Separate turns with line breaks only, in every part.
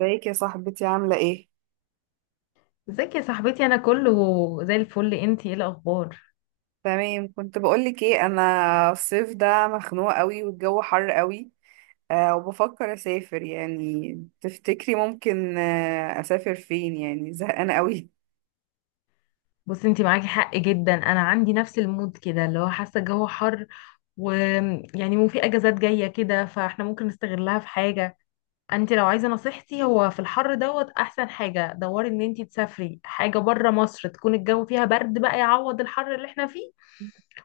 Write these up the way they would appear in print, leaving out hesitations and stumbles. ازيك يا صاحبتي، عاملة ايه؟
ازيك يا صاحبتي؟ انا كله زي الفل. انتي ايه الاخبار؟
تمام. كنت بقولك ايه، انا الصيف ده مخنوقة قوي والجو حر قوي. وبفكر اسافر، يعني تفتكري ممكن، اسافر فين؟ يعني زهقانة قوي.
بصي، انتي معاكي حق جدا. انا عندي نفس المود كده، اللي هو حاسه الجو حر، ويعني مو في اجازات جايه كده، فاحنا ممكن نستغلها في حاجه. انتي لو عايزه نصيحتي، هو في الحر دوت، احسن حاجه دوري ان انتي تسافري حاجه بره مصر، تكون الجو فيها برد بقى يعوض الحر اللي احنا فيه.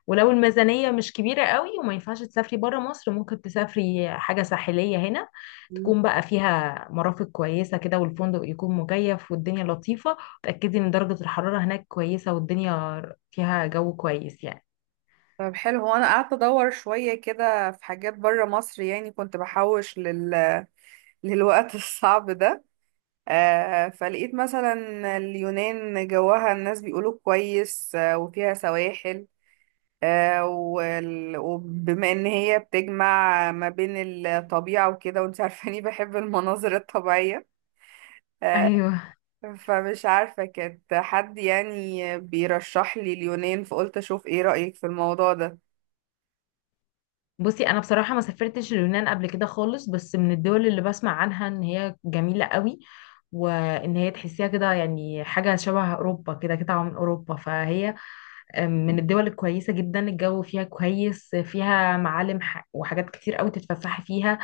ولو الميزانية مش كبيرة قوي وما ينفعش تسافري برا مصر، ممكن تسافري حاجة ساحلية هنا،
مم.
تكون بقى فيها مرافق كويسة كده، والفندق يكون مكيف والدنيا لطيفة. تأكدي ان درجة الحرارة هناك كويسة والدنيا فيها جو كويس يعني.
طب حلو. هو انا قعدت ادور شوية كده في حاجات بره مصر، يعني كنت بحوش للوقت الصعب ده. فلقيت مثلا اليونان جوها الناس بيقولوا كويس، وفيها سواحل، وبما ان هي بتجمع ما بين الطبيعة وكده، وانت عارفاني بحب المناظر الطبيعية. آه،
ايوه.
فمش عارفة، كانت حد يعني بيرشح لي اليونان، فقلت اشوف ايه رأيك في الموضوع ده.
بصي، انا بصراحة ما سافرتش اليونان قبل كده خالص، بس من الدول اللي بسمع عنها ان هي جميلة قوي، وان هي تحسيها كده يعني حاجة شبه اوروبا، كده كده من اوروبا. فهي من الدول الكويسة جدا، الجو فيها كويس، فيها معالم وحاجات كتير قوي تتفسحي فيها.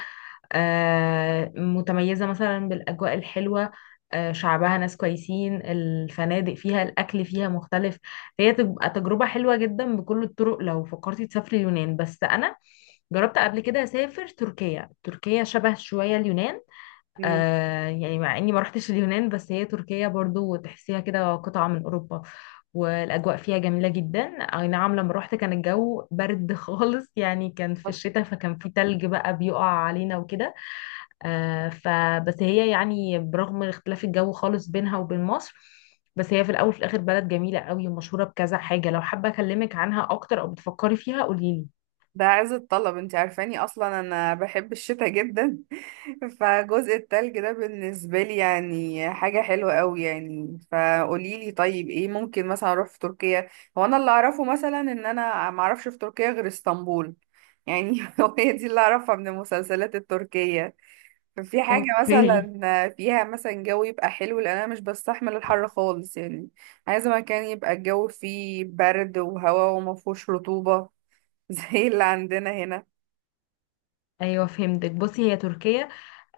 متميزة مثلا بالأجواء الحلوة. شعبها ناس كويسين، الفنادق فيها، الأكل فيها مختلف. هي تبقى تجربة حلوة جدا بكل الطرق لو فكرتي تسافري اليونان. بس أنا جربت قبل كده أسافر تركيا. تركيا شبه شوية اليونان.
مم.
يعني مع اني ما رحتش اليونان، بس هي تركيا برضو تحسيها كده قطعة من اوروبا، والاجواء فيها جميلة جدا. اي نعم لما رحت كان الجو برد خالص، يعني كان في الشتاء، فكان في تلج بقى بيقع علينا وكده. فبس هي يعني برغم اختلاف الجو خالص بينها وبين مصر، بس هي في الاول وفي الاخر بلد جميلة قوي ومشهورة بكذا حاجة. لو حابة اكلمك عنها اكتر او بتفكري فيها قوليلي.
ده عز الطلب، انت عارفاني اصلا انا بحب الشتاء جدا. فجزء التلج ده بالنسبة لي يعني حاجة حلوة قوي، يعني فقوليلي طيب ايه ممكن مثلا اروح في تركيا. هو انا اللي اعرفه مثلا ان انا معرفش في تركيا غير اسطنبول، يعني هو هي دي اللي اعرفها من المسلسلات التركية. ففي حاجة
اوكي.
مثلا فيها مثلا جو يبقى حلو، لان انا مش بستحمل الحر خالص يعني. عايزة مكان يبقى الجو فيه برد وهواء ومفهوش رطوبة، زي اللي عندنا هنا.
ايوه، فهمتك. بصي، هي تركيا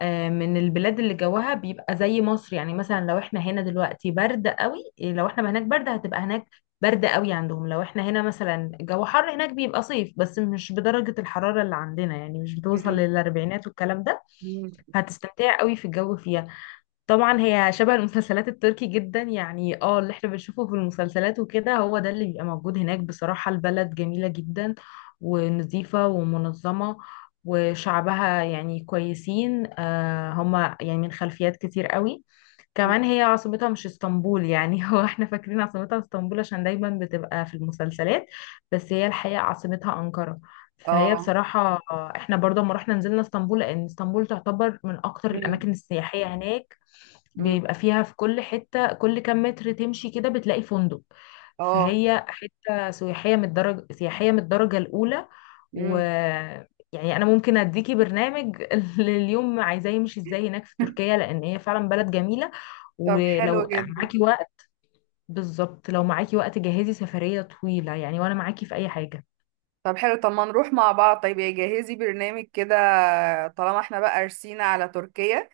من البلاد اللي جوها بيبقى زي مصر. يعني مثلا لو احنا هنا دلوقتي برد قوي، لو احنا هناك برد، هتبقى هناك برد قوي عندهم. لو احنا هنا مثلا جو حر، هناك بيبقى صيف، بس مش بدرجة الحرارة اللي عندنا، يعني مش بتوصل
مم.
للاربعينات والكلام ده.
مم.
هتستمتعي قوي في الجو فيها. طبعا هي شبه المسلسلات التركي جدا، يعني اللي احنا بنشوفه في المسلسلات وكده هو ده اللي بيبقى موجود هناك. بصراحة البلد جميلة جدا، ونظيفة ومنظمة، وشعبها يعني كويسين. هما يعني من خلفيات كتير قوي.
مم.
كمان هي عاصمتها مش اسطنبول يعني. هو احنا فاكرين عاصمتها اسطنبول عشان دايما بتبقى في المسلسلات، بس هي الحقيقة عاصمتها أنقرة. فهي
اه.
بصراحة، احنا برضه لما رحنا نزلنا اسطنبول، لأن اسطنبول تعتبر من أكتر
مم.
الأماكن السياحية هناك.
مم.
بيبقى فيها في كل حتة، كل كام متر تمشي كده بتلاقي فندق.
اه.
فهي حتة سياحية من الدرجة الأولى. و،
مم.
يعني أنا ممكن أديكي برنامج لليوم، عايزاه يمشي إزاي هناك في تركيا، لأن هي فعلا بلد جميلة.
طب حلو
ولو
جدا.
معاكي وقت، بالظبط لو معاكي وقت، جهزي سفرية طويلة يعني، وأنا معاكي في أي حاجة.
طب حلو، طب ما نروح مع بعض؟ طيب يا جهزي برنامج كده، طالما احنا بقى رسينا على تركيا.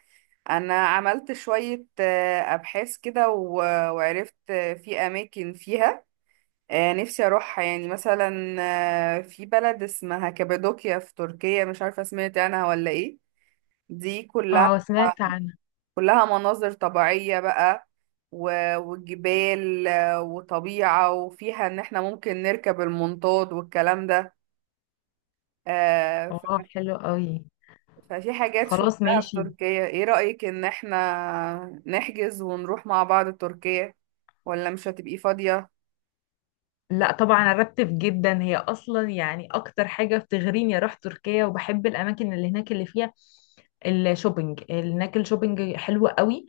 انا عملت شوية ابحاث كده وعرفت، في اماكن فيها نفسي اروحها، يعني مثلا في بلد اسمها كابادوكيا في تركيا. مش عارفة سمعت عنها ولا ايه؟ دي كلها
اه، سمعت عنها.
كلها مناظر طبيعية بقى، وجبال، وطبيعة، وفيها ان احنا ممكن نركب المنطاد والكلام ده. آه،
اه،
ف-
حلو قوي.
ففي حاجات
خلاص،
شفتها في
ماشي.
تركيا. ايه رأيك ان احنا نحجز ونروح مع بعض تركيا، ولا مش هتبقي فاضية؟
لا طبعا، ارتب جدا. هي اصلا يعني اكتر حاجه بتغريني اروح تركيا، وبحب الاماكن اللي هناك اللي فيها الشوبينج. هناك الشوبينج حلو قوي.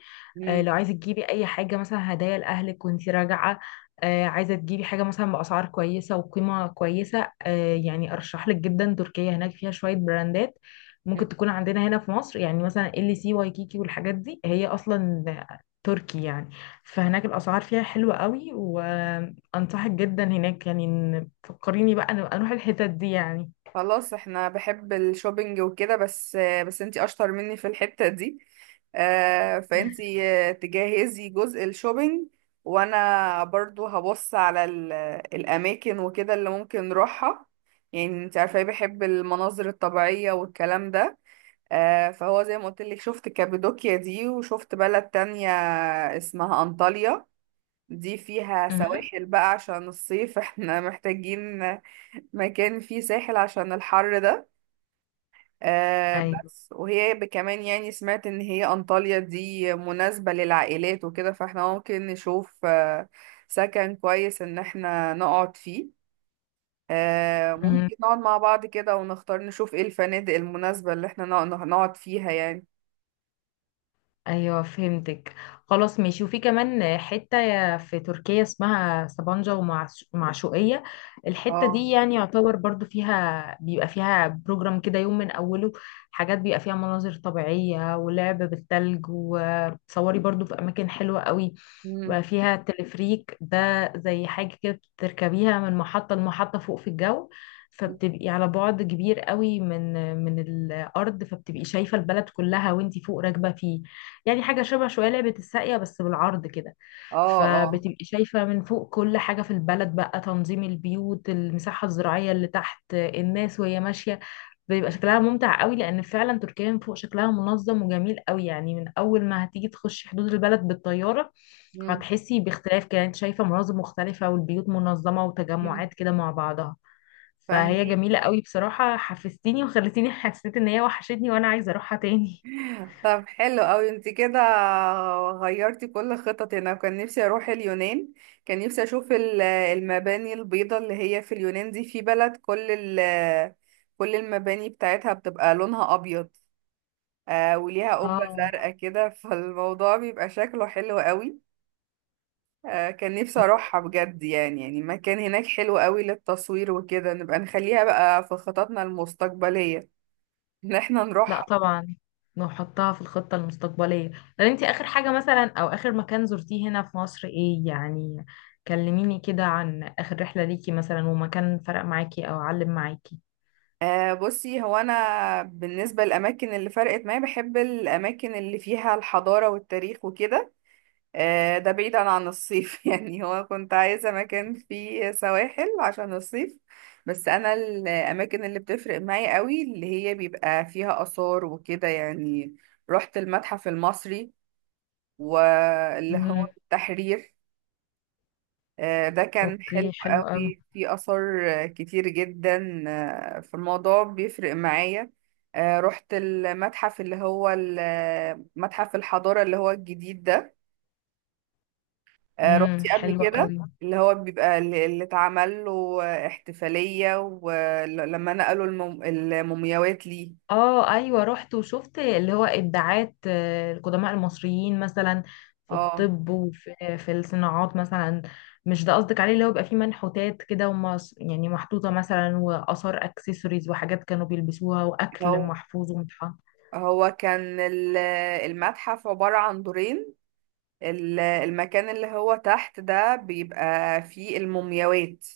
مم.
لو عايزه تجيبي اي حاجه مثلا هدايا لاهلك وانتي راجعه، عايزه تجيبي حاجه مثلا باسعار كويسه وقيمه كويسه، يعني ارشح لك جدا تركيا. هناك فيها شويه براندات ممكن تكون عندنا هنا في مصر، يعني مثلا ال سي وايكيكي والحاجات دي هي اصلا تركي يعني. فهناك الاسعار فيها حلوه قوي، و انصحك جدا هناك، يعني إن فكريني بقى أنا اروح الحتت دي يعني.
خلاص، احنا بحب الشوبينج وكده بس. بس انتي اشطر مني في الحتة دي، فانتي تجهزي جزء الشوبينج. وانا برضو هبص على الاماكن وكده اللي ممكن نروحها. يعني انت عارفة ايه، بحب المناظر الطبيعية والكلام ده. فهو زي ما قلت لك، شفت كابادوكيا دي وشفت بلد تانية اسمها انطاليا. دي فيها
امم.
سواحل بقى عشان الصيف، احنا محتاجين مكان فيه ساحل عشان الحر ده. آه
ايوه.
بس وهي كمان يعني سمعت ان هي انطاليا دي مناسبة للعائلات وكده، فاحنا ممكن نشوف سكن كويس ان احنا نقعد فيه.
مم.
ممكن نقعد مع بعض كده ونختار نشوف ايه الفنادق المناسبة اللي احنا نقعد فيها يعني.
ايوه، فهمتك. خلاص ماشي. وفي كمان حته في تركيا اسمها سبانجا ومعشوقيه. الحته
اه.
دي يعني يعتبر برضو فيها، بيبقى فيها بروجرام كده يوم من اوله، حاجات بيبقى فيها مناظر طبيعيه ولعب بالثلج. وتصوري برضو في اماكن حلوه قوي بقى
مم.
فيها تلفريك. ده زي حاجة كده بتركبيها من محطة لمحطة فوق في الجو، فبتبقي على بعد كبير قوي من الأرض، فبتبقي شايفة البلد كلها وانتي فوق راكبة فيه. يعني حاجة شبه شوية لعبة الساقية بس بالعرض كده.
اه. اه.
فبتبقي شايفة من فوق كل حاجة في البلد، بقى تنظيم البيوت، المساحة الزراعية اللي تحت، الناس وهي ماشية. بيبقى شكلها ممتع قوي، لان فعلا تركيا من فوق شكلها منظم وجميل قوي. يعني من اول ما هتيجي تخشي حدود البلد بالطياره
مم.
هتحسي باختلاف، كده انت شايفه مناظر مختلفه، والبيوت منظمه
مم.
وتجمعات كده مع بعضها. فهي
فاهمك.
جميله قوي بصراحه. حفزتيني وخلتيني حسيت ان هي وحشتني وانا عايزه اروحها تاني.
طب حلو قوي، انت كده غيرتي كل خططي. انا كان نفسي اروح اليونان، كان نفسي اشوف المباني البيضاء اللي هي في اليونان دي. في بلد كل المباني بتاعتها بتبقى لونها ابيض. وليها قبة
اه.
زرقاء كده، فالموضوع بيبقى شكله حلو قوي. كان نفسي اروحها بجد يعني، يعني مكان هناك حلو قوي للتصوير وكده. نبقى نخليها بقى في خططنا المستقبلية ان احنا
لا
نروح.
طبعا، نحطها في الخطة المستقبلية. طب انتي اخر حاجة مثلا، او اخر مكان زرتيه هنا في مصر ايه يعني؟ كلميني كده عن اخر رحلة ليكي مثلا، ومكان فرق معاكي او علم معاكي.
بصي هو انا بالنسبه للاماكن اللي فرقت معايا، بحب الاماكن اللي فيها الحضاره والتاريخ وكده. ده بعيدا عن الصيف، يعني هو كنت عايزه مكان فيه سواحل عشان الصيف. بس انا الاماكن اللي بتفرق معايا قوي اللي هي بيبقى فيها اثار وكده يعني. رحت المتحف المصري، واللي هو
امم.
التحرير. ده كان حلو
اوكي، حلو قوي.
قوي، في آثار كتير جدا، في الموضوع بيفرق معايا. رحت المتحف اللي هو متحف الحضارة اللي هو الجديد ده.
امم،
رحتي قبل
حلو
كده؟
قوي.
اللي هو بيبقى اللي اتعمل له احتفالية، ولما نقلوا المومياوات ليه.
اه، ايوه، رحت وشفت اللي هو ابداعات، القدماء المصريين مثلا في
اه.
الطب، وفي الصناعات مثلا. مش ده قصدك عليه اللي هو بيبقى فيه منحوتات كده، يعني محطوطه مثلا، واثار اكسسوارز وحاجات كانوا بيلبسوها واكل
هو
محفوظ ومتحف.
هو كان المتحف عبارة عن دورين. المكان اللي هو تحت ده بيبقى فيه المومياوات.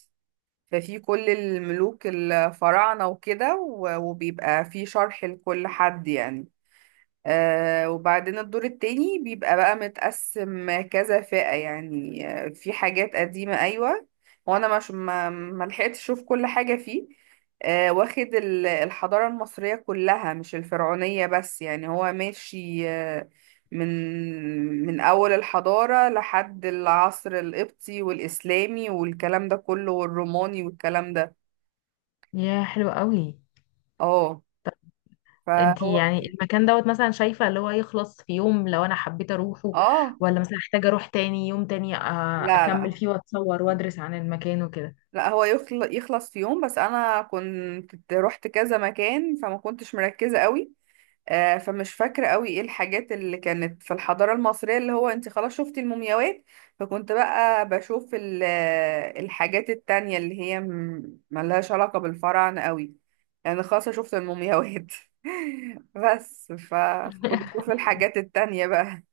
ففي كل الملوك الفراعنة وكده، وبيبقى في شرح لكل حد يعني. وبعدين الدور التاني بيبقى بقى متقسم كذا فئة يعني، في حاجات قديمة، أيوة، وأنا مش ما لحقتش أشوف كل حاجة فيه. واخد الحضارة المصرية كلها مش الفرعونية بس يعني، هو ماشي من من أول الحضارة لحد العصر القبطي والإسلامي والكلام ده كله، والروماني والكلام ده.
يا حلو قوي.
اه.
انتي
فهو.
يعني المكان دوت مثلا شايفه اللي هو يخلص في يوم لو انا حبيت اروحه،
اه.
ولا مثلا محتاجه اروح تاني يوم تاني،
لا،
اكمل
لا،
فيه واتصور وادرس عن المكان وكده؟
لا، هو يخلص في يوم، بس انا كنت رحت كذا مكان فما كنتش مركزة قوي. فمش فاكرة قوي ايه الحاجات اللي كانت في الحضارة المصرية اللي هو، انت خلاص شفتي المومياوات، فكنت بقى بشوف الحاجات التانية اللي هي ملهاش علاقة بالفراعنة قوي، يعني خلاص شفت المومياوات. بس فكنت بشوف الحاجات التانية بقى.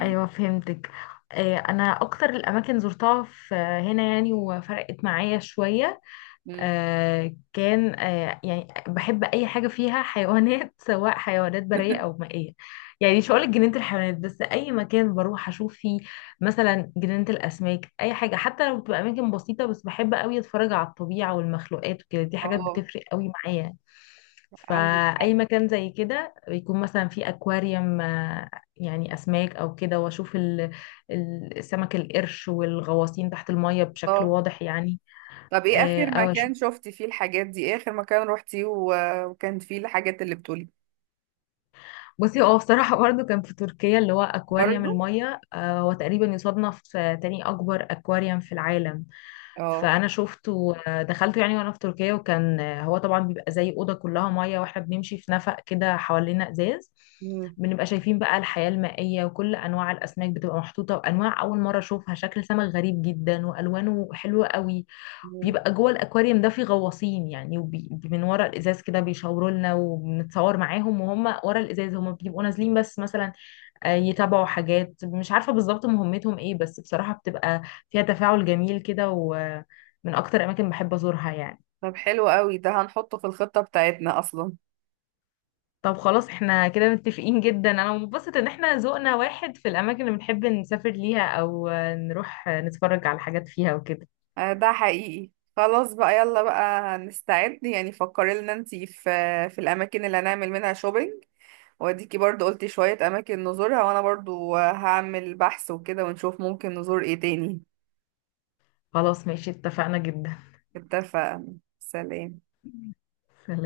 ايوه، فهمتك. انا اكتر الاماكن زرتها في هنا يعني وفرقت معايا شويه.
مم.
كان، يعني بحب اي حاجه فيها حيوانات سواء حيوانات بريه او مائيه. يعني مش هقولك جنينه الحيوانات بس، اي مكان بروح اشوف فيه مثلا جنينه الاسماك، اي حاجه حتى لو بتبقى اماكن بسيطه، بس بحب قوي اتفرج على الطبيعه والمخلوقات وكده. دي حاجات
اه.
بتفرق قوي معايا.
عندي.
فاي مكان زي كده بيكون مثلا فيه اكواريوم، يعني اسماك او كده، واشوف السمك القرش والغواصين تحت الميه بشكل واضح يعني.
طب ايه
آه،
اخر
او
مكان شفتي فيه الحاجات دي؟ ايه اخر مكان روحتيه وكان فيه الحاجات اللي بتقولي؟
بصي هو بصراحة برضه كان في تركيا اللي هو أكواريوم
برضو.
المية، هو تقريبا يصنف في تاني أكبر أكواريوم في العالم.
اه.
فأنا شفته، دخلته يعني وأنا في تركيا، وكان هو طبعا بيبقى زي أوضة كلها مية وإحنا بنمشي في نفق كده حوالينا إزاز.
مم.
بنبقى شايفين بقى الحياة المائية، وكل أنواع الأسماك بتبقى محطوطة، وأنواع أول مرة أشوفها، شكل سمك غريب جدا وألوانه حلوة قوي.
مم.
بيبقى جوه الاكواريوم ده في غواصين يعني، من ورا الازاز كده بيشاوروا لنا وبنتصور معاهم وهم ورا الازاز، هم بيبقوا نازلين بس مثلا يتابعوا حاجات مش عارفه بالظبط مهمتهم ايه، بس بصراحه بتبقى فيها تفاعل جميل كده، ومن اكتر اماكن بحب ازورها يعني.
طب حلو قوي، ده هنحطه في الخطة بتاعتنا اصلا.
طب خلاص احنا كده متفقين جدا. انا مبسوطه ان احنا ذوقنا واحد في الاماكن اللي بنحب نسافر ليها، او نروح نتفرج على حاجات فيها وكده.
ده حقيقي. خلاص بقى، يلا بقى نستعد. يعني فكري لنا انتي في الاماكن اللي هنعمل منها شوبينج، واديكي برضو قلتي شوية اماكن نزورها، وانا برضو هعمل بحث وكده، ونشوف ممكن نزور ايه تاني.
خلاص ماشي، اتفقنا جدا.
اتفق. سلام.
سلام.